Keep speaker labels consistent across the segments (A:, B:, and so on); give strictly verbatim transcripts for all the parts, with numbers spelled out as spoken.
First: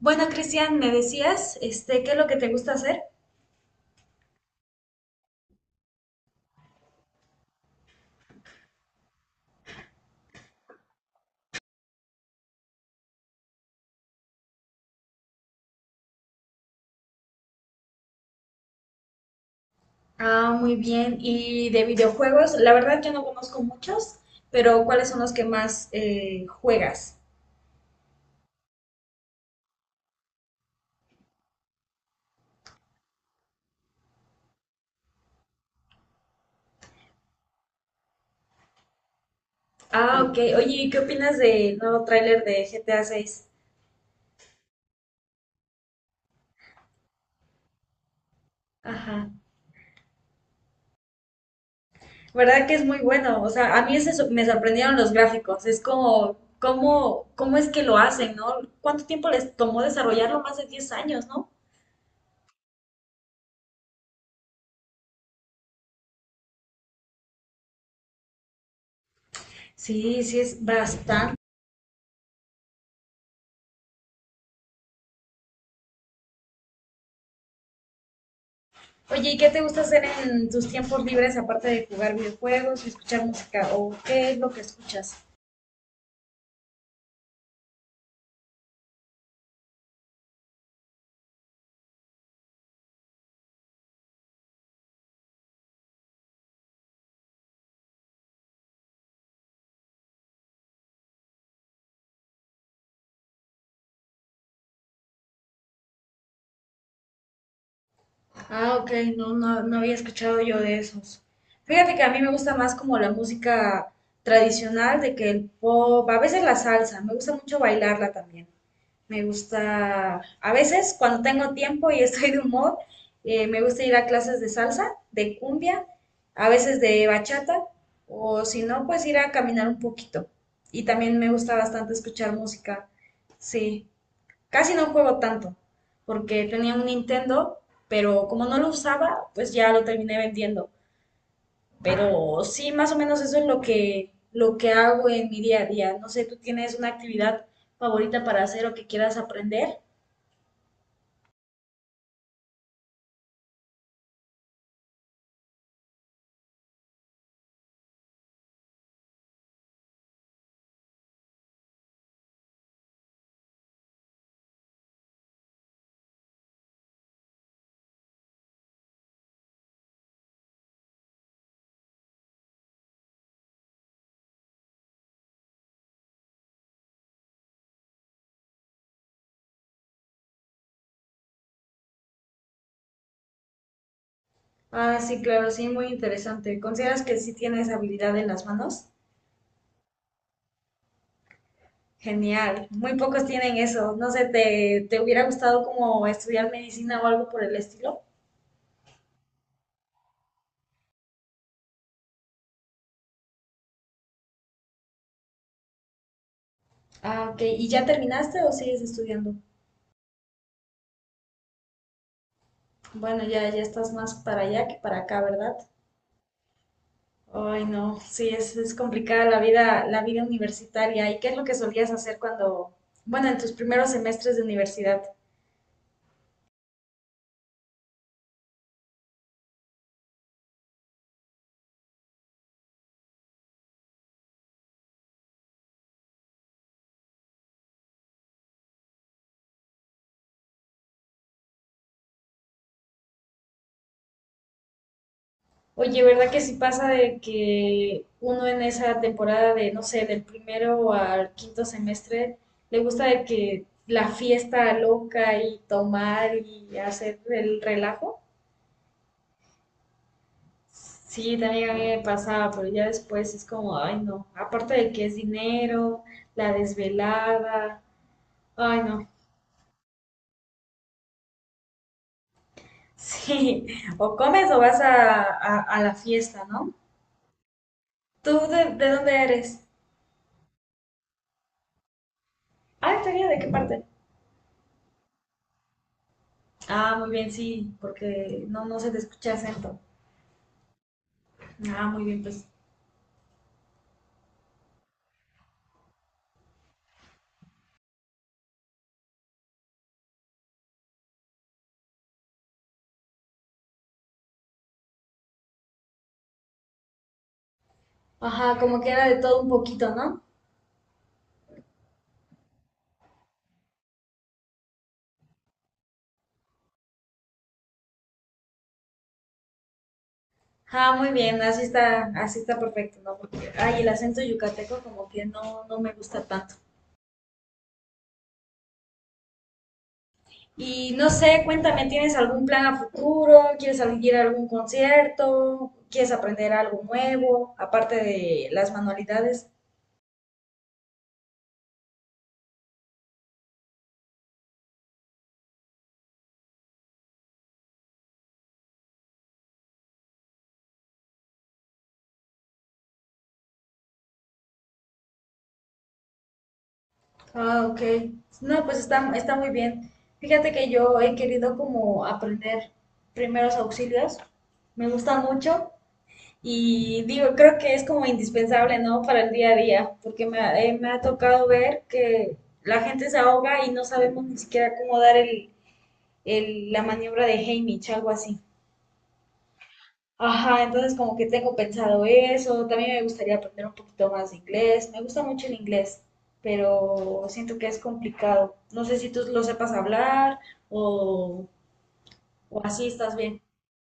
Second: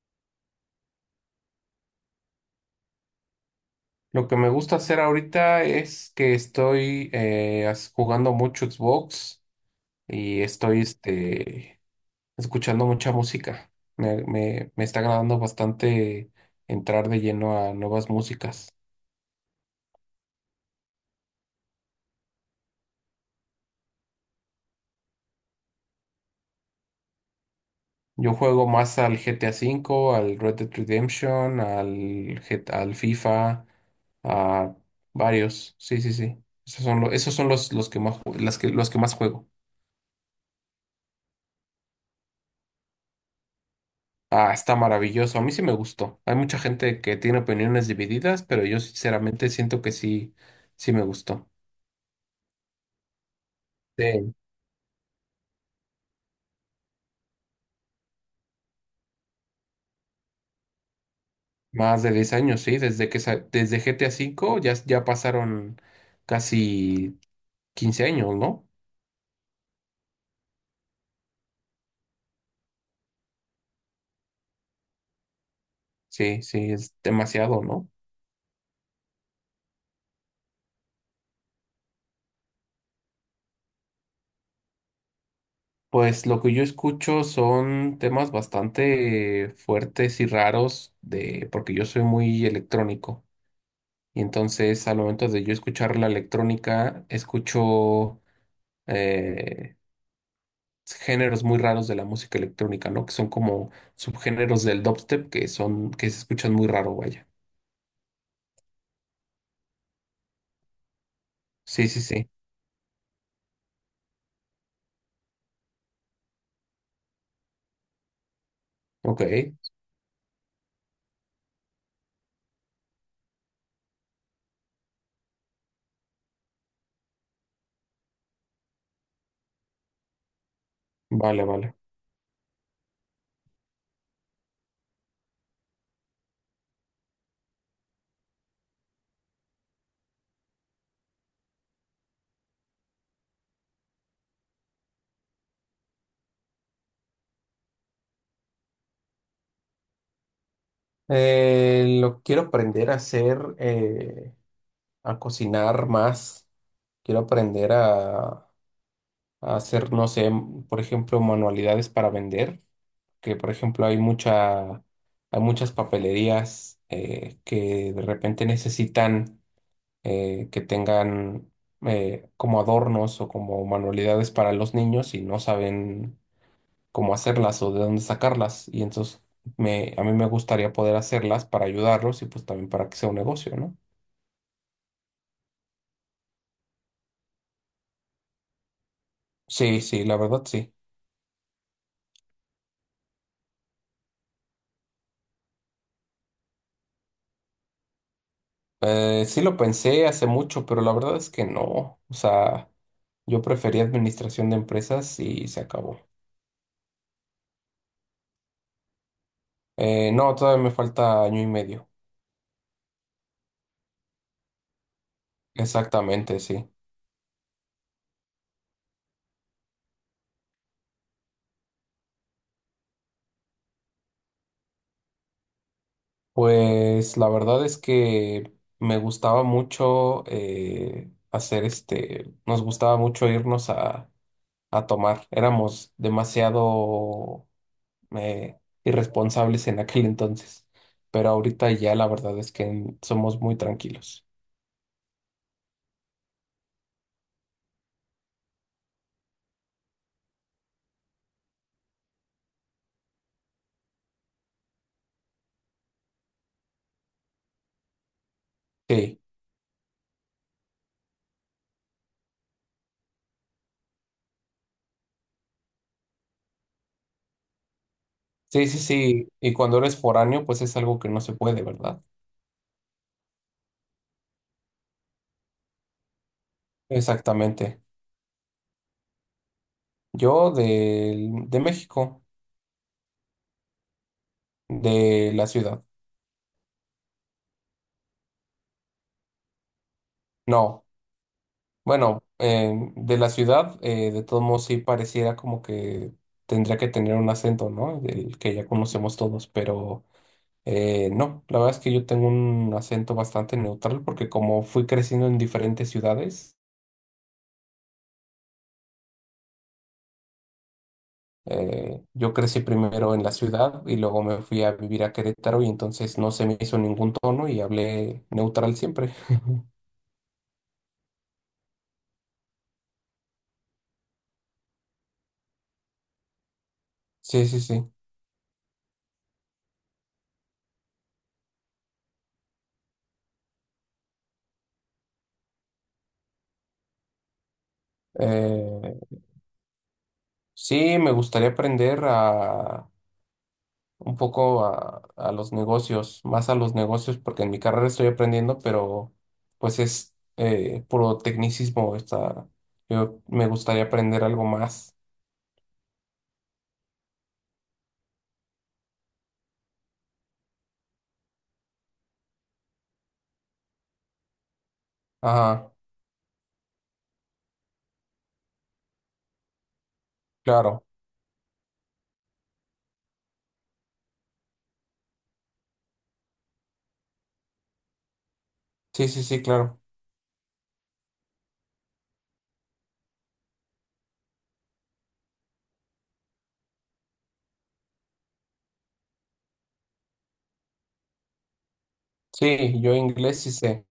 A: Bueno, Cristian, me decías, este, ¿qué es lo que te gusta hacer?
B: Lo que me gusta hacer ahorita es que estoy eh, as- jugando mucho Xbox y estoy este, escuchando mucha música. Me, me- me está agradando bastante entrar de lleno a nuevas músicas.
A: Ah, muy bien. Y de videojuegos, la verdad yo no conozco muchos, pero ¿cuáles son los que más eh, juegas?
B: Yo juego más al G T A V, al Red Dead Redemption, al, G- al FIFA, a varios. Sí, sí, sí. Esos son, lo- esos son los, los que más, ju- las que, los que más juego.
A: Ah, ok. Oye, ¿y ¿qué opinas del nuevo tráiler de G T A seis?
B: Ah, está maravilloso. A mí sí me gustó. Hay mucha gente que tiene opiniones divididas, pero yo
A: Ajá.
B: sinceramente siento que sí, sí me gustó.
A: ¿Verdad que es muy bueno? O sea, a mí ese so-
B: Sí.
A: me sorprendieron los gráficos. Es como, ¿cómo, ¿cómo es que lo hacen, no? ¿Cuánto tiempo les tomó desarrollarlo? Más de diez años, ¿no?
B: Más de diez años, sí. Desde que sa- desde G T A V ya, ya pasaron casi quince años, ¿no?
A: Sí, sí, es bastante.
B: Sí, sí, es demasiado, ¿no?
A: Oye, ¿y qué te gusta hacer en tus tiempos libres aparte de jugar videojuegos y escuchar música? ¿O qué es lo que escuchas?
B: Pues lo que yo escucho son temas bastante fuertes y raros de, porque yo soy muy electrónico. Y entonces al momento de yo escuchar la electrónica, escucho eh, géneros muy raros de la música electrónica, ¿no? Que son como subgéneros del dubstep que son, que se escuchan muy raro, vaya.
A: Ah, ok, no, no, no había escuchado yo de esos.
B: Sí,
A: Fíjate
B: sí,
A: que a mí me
B: sí.
A: gusta más como la música tradicional, de que el pop, a veces la salsa, me gusta mucho bailarla también.
B: Ok.
A: Me gusta, a veces cuando tengo tiempo y estoy de humor, eh, me gusta ir a clases de salsa, de cumbia, a veces de bachata, o si no, pues ir a caminar un poquito. Y también me
B: Vale,
A: gusta
B: vale.
A: bastante escuchar música. Sí, casi no juego tanto, porque tenía un Nintendo, pero como no lo usaba, pues ya lo terminé vendiendo. Pero sí, más o menos eso es lo que, lo que hago en mi día a día. No sé, ¿tú tienes una actividad favorita para hacer o que quieras aprender?
B: Eh, lo quiero aprender a hacer, eh, a cocinar más. Quiero aprender a, a hacer, no sé, m- por ejemplo, manualidades para vender, que por ejemplo hay mucha, hay muchas papelerías eh, que de repente necesitan eh, que tengan eh, como adornos o como manualidades para los niños y no saben cómo hacerlas o de dónde sacarlas. Y entonces me, a mí me gustaría poder hacerlas para ayudarlos y pues también para que sea un negocio, ¿no?
A: Ah, sí, claro, sí, muy interesante. ¿Consideras que sí tienes habilidad en las manos?
B: Sí, sí, la verdad sí.
A: Genial, muy pocos tienen eso. No sé, ¿te, ¿te hubiera gustado como estudiar medicina o algo por el estilo?
B: Eh, sí lo pensé hace mucho, pero la verdad es que no. O sea, yo preferí administración de empresas y se acabó.
A: Ah, ok. ¿Y ya terminaste o sigues estudiando?
B: Eh, no, todavía me falta año y medio.
A: Bueno, ya, ya estás más para allá que para acá, ¿verdad?
B: Exactamente, sí.
A: Ay, no, sí, es, es complicada la vida, la vida universitaria. ¿Y qué es lo que solías hacer cuando, bueno, en tus primeros semestres de universidad?
B: Pues la verdad es que me gustaba mucho eh, hacer este, nos gustaba mucho irnos a, a tomar. Éramos demasiado eh, irresponsables en aquel entonces, pero ahorita ya la verdad es que somos muy tranquilos.
A: Oye, ¿verdad que sí pasa de que uno en esa temporada de, no sé, del primero al quinto semestre, le gusta de que la fiesta loca y tomar y hacer el relajo?
B: Sí,
A: Sí, también a mí me pasaba, pero ya después es como, ay no, aparte de que es dinero, la desvelada,
B: sí, sí,
A: ay no,
B: sí. Y cuando eres foráneo, pues es algo que no se puede, ¿verdad?
A: sí, o comes o vas a, a- a la fiesta, ¿no?
B: Exactamente.
A: ¿Tú de, de dónde eres?
B: Yo del- de México,
A: Ah, ¿todavía de qué parte?
B: de la ciudad.
A: Ah, muy bien, sí, porque no, no se te escucha acento.
B: No.
A: Ah, muy bien,
B: Bueno,
A: pues.
B: eh, de la ciudad, eh, de todos modos sí pareciera como que tendría que tener un acento, ¿no? El que ya conocemos todos, pero eh, no, la verdad es que yo tengo un acento bastante neutral porque como fui creciendo en diferentes ciudades,
A: Ajá, como que era de todo un poquito, ¿no?
B: eh, yo crecí primero en la ciudad y luego me fui a vivir a Querétaro y entonces no se me hizo ningún tono y hablé neutral siempre.
A: Ah, muy bien, así está, así está perfecto, ¿no? Porque, ay, el acento yucateco como que no, no me gusta tanto.
B: Sí, sí, sí.
A: Y no sé, cuéntame, ¿tienes algún plan a futuro? ¿Quieres salir a algún concierto? ¿Quieres aprender algo nuevo, aparte de las
B: Eh,
A: manualidades?
B: sí, me gustaría aprender a un poco a, a los negocios, más a los negocios, porque en mi carrera estoy aprendiendo, pero pues es eh, puro tecnicismo. Está, yo me gustaría aprender algo más.
A: Ah, ok. No, pues está, está muy bien. Fíjate que yo he querido como aprender primeros auxilios. Me gusta mucho
B: Ajá,
A: y digo, creo que es como indispensable, ¿no? Para el día a día, porque me, ha eh,
B: claro.
A: me ha tocado ver que la gente se ahoga y no sabemos ni siquiera cómo dar el, el- la maniobra de Heimlich, algo así.
B: Sí, sí, sí, claro.
A: Ajá, entonces como que tengo pensado eso, también me gustaría aprender un poquito más de inglés, me gusta mucho el inglés, pero siento que es complicado. No sé si tú lo sepas hablar o, o
B: Sí,
A: así
B: yo
A: estás bien.
B: inglés sí sé.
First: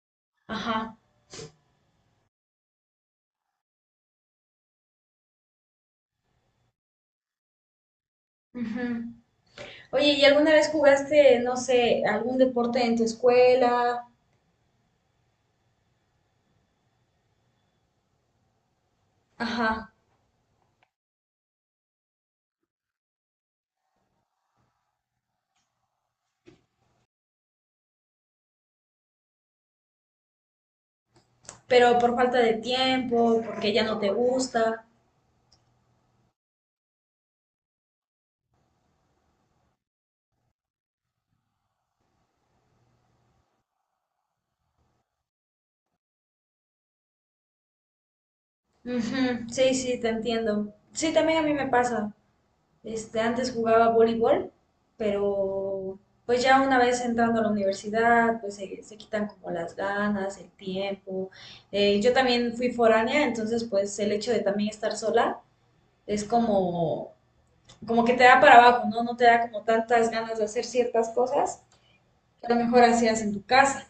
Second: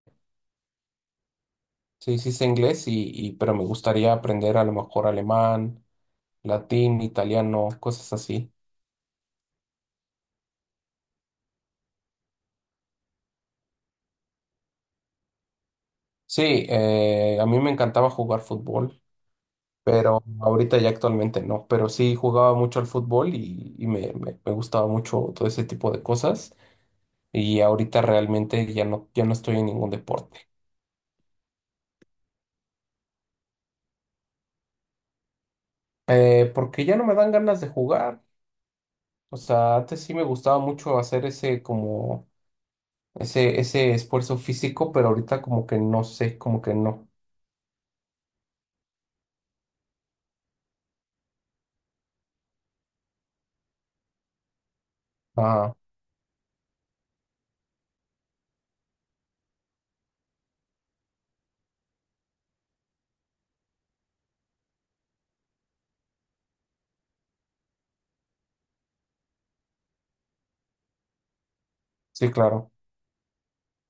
A: Ajá.
B: Sí, sí sé inglés, y, y, pero me gustaría aprender a lo mejor alemán, latín, italiano, cosas así.
A: Ujú. Oye, ¿y alguna vez jugaste, no sé, algún deporte en tu escuela?
B: Sí, eh, a mí me encantaba jugar fútbol.
A: Ajá,
B: Pero ahorita ya actualmente no. Pero sí jugaba mucho al fútbol y, y me, me- me gustaba mucho todo ese tipo de cosas. Y ahorita realmente ya no, ya no estoy en ningún deporte.
A: pero por falta de tiempo, porque ya no te gusta.
B: Eh, porque ya no me dan ganas de jugar. O sea, antes sí me gustaba mucho hacer ese como ese, ese esfuerzo físico, pero ahorita como que no sé, como que no.
A: Ujú, sí, sí, te entiendo. Sí, también a mí me pasa. Este, antes jugaba voleibol,
B: Ah,
A: pero pues ya una vez entrando a la universidad, pues se, se quitan como las ganas, el tiempo. Eh, yo también fui foránea, entonces pues el hecho de también estar sola es como, como que te da para abajo, ¿no? No te da como tantas ganas de hacer ciertas cosas
B: sí,
A: que a lo
B: claro.
A: mejor hacías en tu casa.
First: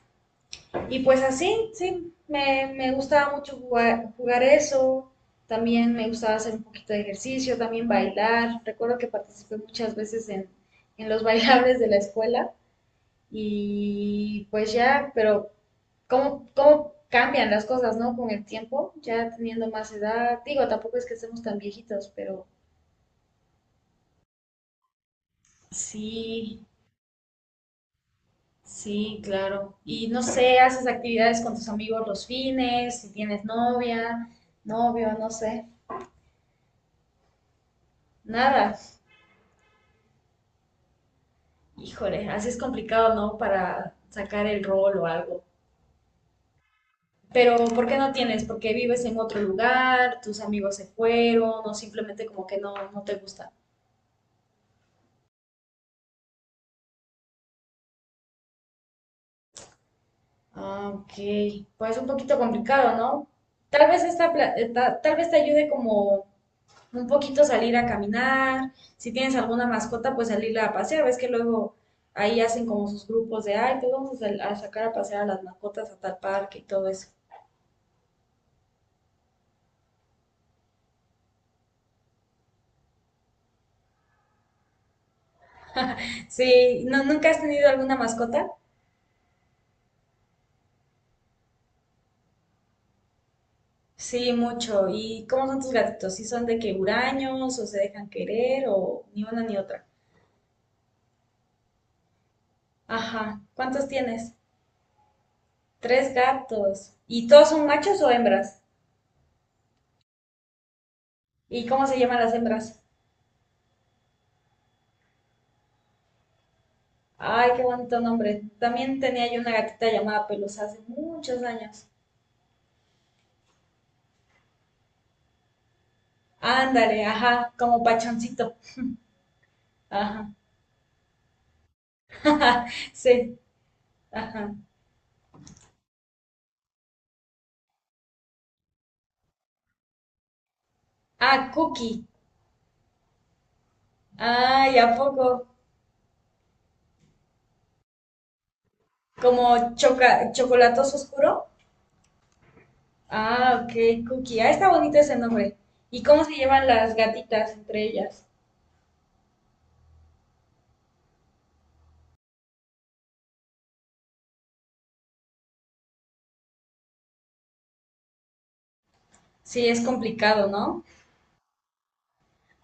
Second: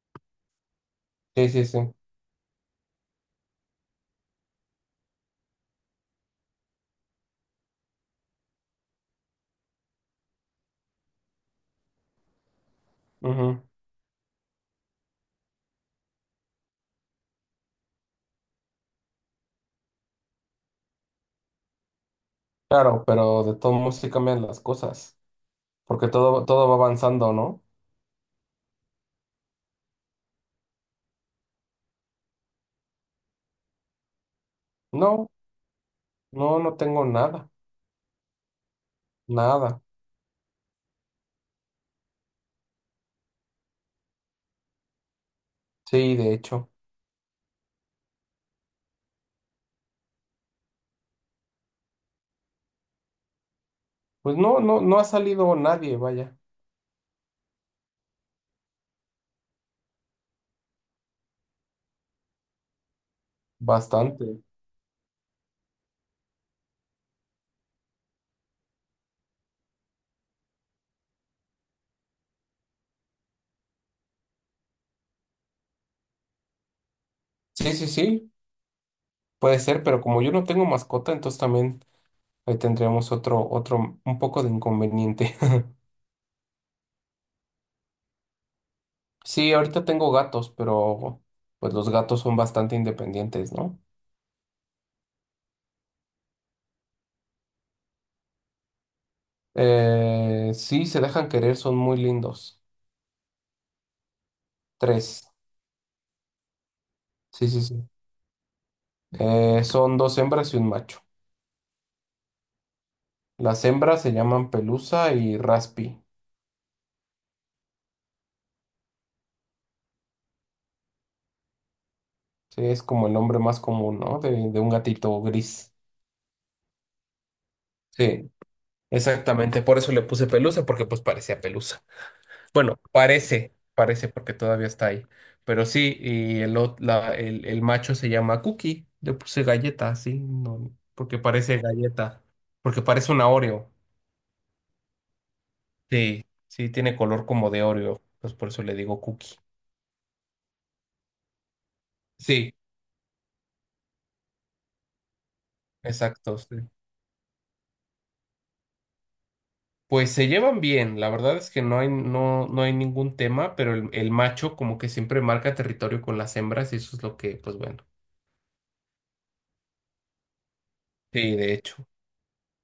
A: Y pues
B: Sí, sí,
A: así,
B: sí.
A: sí, me, me gustaba mucho jugar, jugar eso, también me gustaba hacer un poquito de ejercicio, también bailar. Recuerdo que participé muchas veces en, en los bailables de la escuela
B: Ujú.
A: y pues ya, pero ¿cómo, cómo cambian las cosas, ¿no? Con el tiempo, ya teniendo más edad, digo, tampoco es que estemos tan viejitos, pero
B: Claro, pero de todos modos sí cambian las cosas. Porque todo,
A: sí,
B: todo va avanzando, ¿no?
A: sí, claro. Y no sé, haces actividades con tus amigos los fines, si tienes novia, novio,
B: No,
A: no sé.
B: no, no tengo nada.
A: Nada.
B: Nada,
A: Híjole, así es complicado, ¿no? Para sacar el rol o algo.
B: sí, de hecho.
A: Pero ¿por qué no tienes? Porque vives en otro lugar, tus amigos se fueron, o simplemente como que no, no te gusta.
B: Pues no, no, no ha salido nadie, vaya,
A: Ah, ok. Pues un poquito complicado, ¿no? Tal vez esta,
B: bastante.
A: pla- eh, ta- Tal vez te ayude como un poquito salir a caminar. Si tienes alguna mascota, pues salirla a pasear. Ves que luego ahí hacen como sus grupos de, ay, pues vamos a, sal- a sacar a pasear a las mascotas a tal parque y todo eso.
B: Sí, sí, sí, puede ser, pero como yo no tengo mascota, entonces también ahí tendríamos otro, otro, un poco de inconveniente.
A: Sí, ¿no, nunca has tenido alguna mascota?
B: Sí, ahorita tengo gatos, pero pues los gatos son bastante independientes, ¿no?
A: Sí, mucho. ¿Y cómo son tus gatitos? ¿Sí son de que huraños o se dejan querer o ni una ni otra?
B: Eh, sí, se dejan querer, son muy lindos.
A: Ajá. ¿Cuántos tienes?
B: Tres,
A: Tres gatos. ¿Y todos
B: sí, sí,
A: son
B: sí.
A: machos o hembras?
B: Eh, son dos hembras y un macho.
A: ¿Y cómo se llaman las hembras?
B: Las hembras se llaman Pelusa y Raspi.
A: Ay, qué bonito nombre. También tenía yo una gatita llamada Pelusa hace muchos años.
B: Sí, es como el nombre más común, ¿no? De, de un gatito gris.
A: Ándale, ajá, como
B: Sí,
A: pachoncito.
B: exactamente. Por eso le puse
A: Ajá.
B: pelusa, porque pues parecía pelusa. Bueno,
A: Sí,
B: parece, parece porque
A: ajá.
B: todavía está ahí. Pero sí, y el, ot- la- el, el macho se llama Cookie. Le puse galleta, sí, no, porque
A: Ah,
B: parece
A: Cookie.
B: galleta. Porque parece una Oreo.
A: Ay, ¿a poco?
B: Sí, sí, tiene color como de Oreo. Pues por eso le digo Cookie.
A: Como choca chocolatoso oscuro.
B: Sí,
A: Ah, ok, Cookie. Ah, está bonito ese nombre. ¿Y cómo se
B: exacto. Sí.
A: llevan las gatitas entre ellas?
B: Pues se llevan bien, la verdad es que no hay, no, no hay ningún tema, pero el, el macho como que siempre marca territorio con las hembras y eso es lo que, pues bueno,
A: Sí, es complicado, ¿no?
B: sí, de hecho,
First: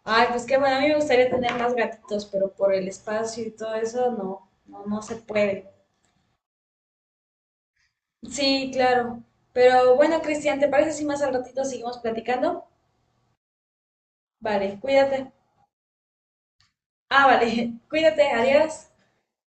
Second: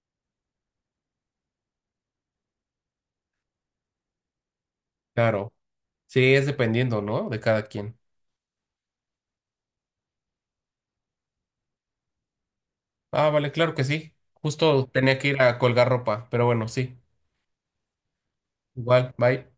A: Ay, pues qué bueno, a mí me gustaría tener más gatitos, pero por el espacio y todo eso, no, no, no se
B: claro,
A: puede.
B: sí, es dependiendo, ¿no? De cada quien.
A: Sí, claro. Pero bueno, Cristian, ¿te parece si más al ratito seguimos platicando?
B: Ah, vale, claro que sí,
A: Vale,
B: justo tenía que
A: cuídate.
B: ir a colgar ropa, pero bueno, sí,
A: Ah, vale, cuídate, adiós.
B: igual, bye.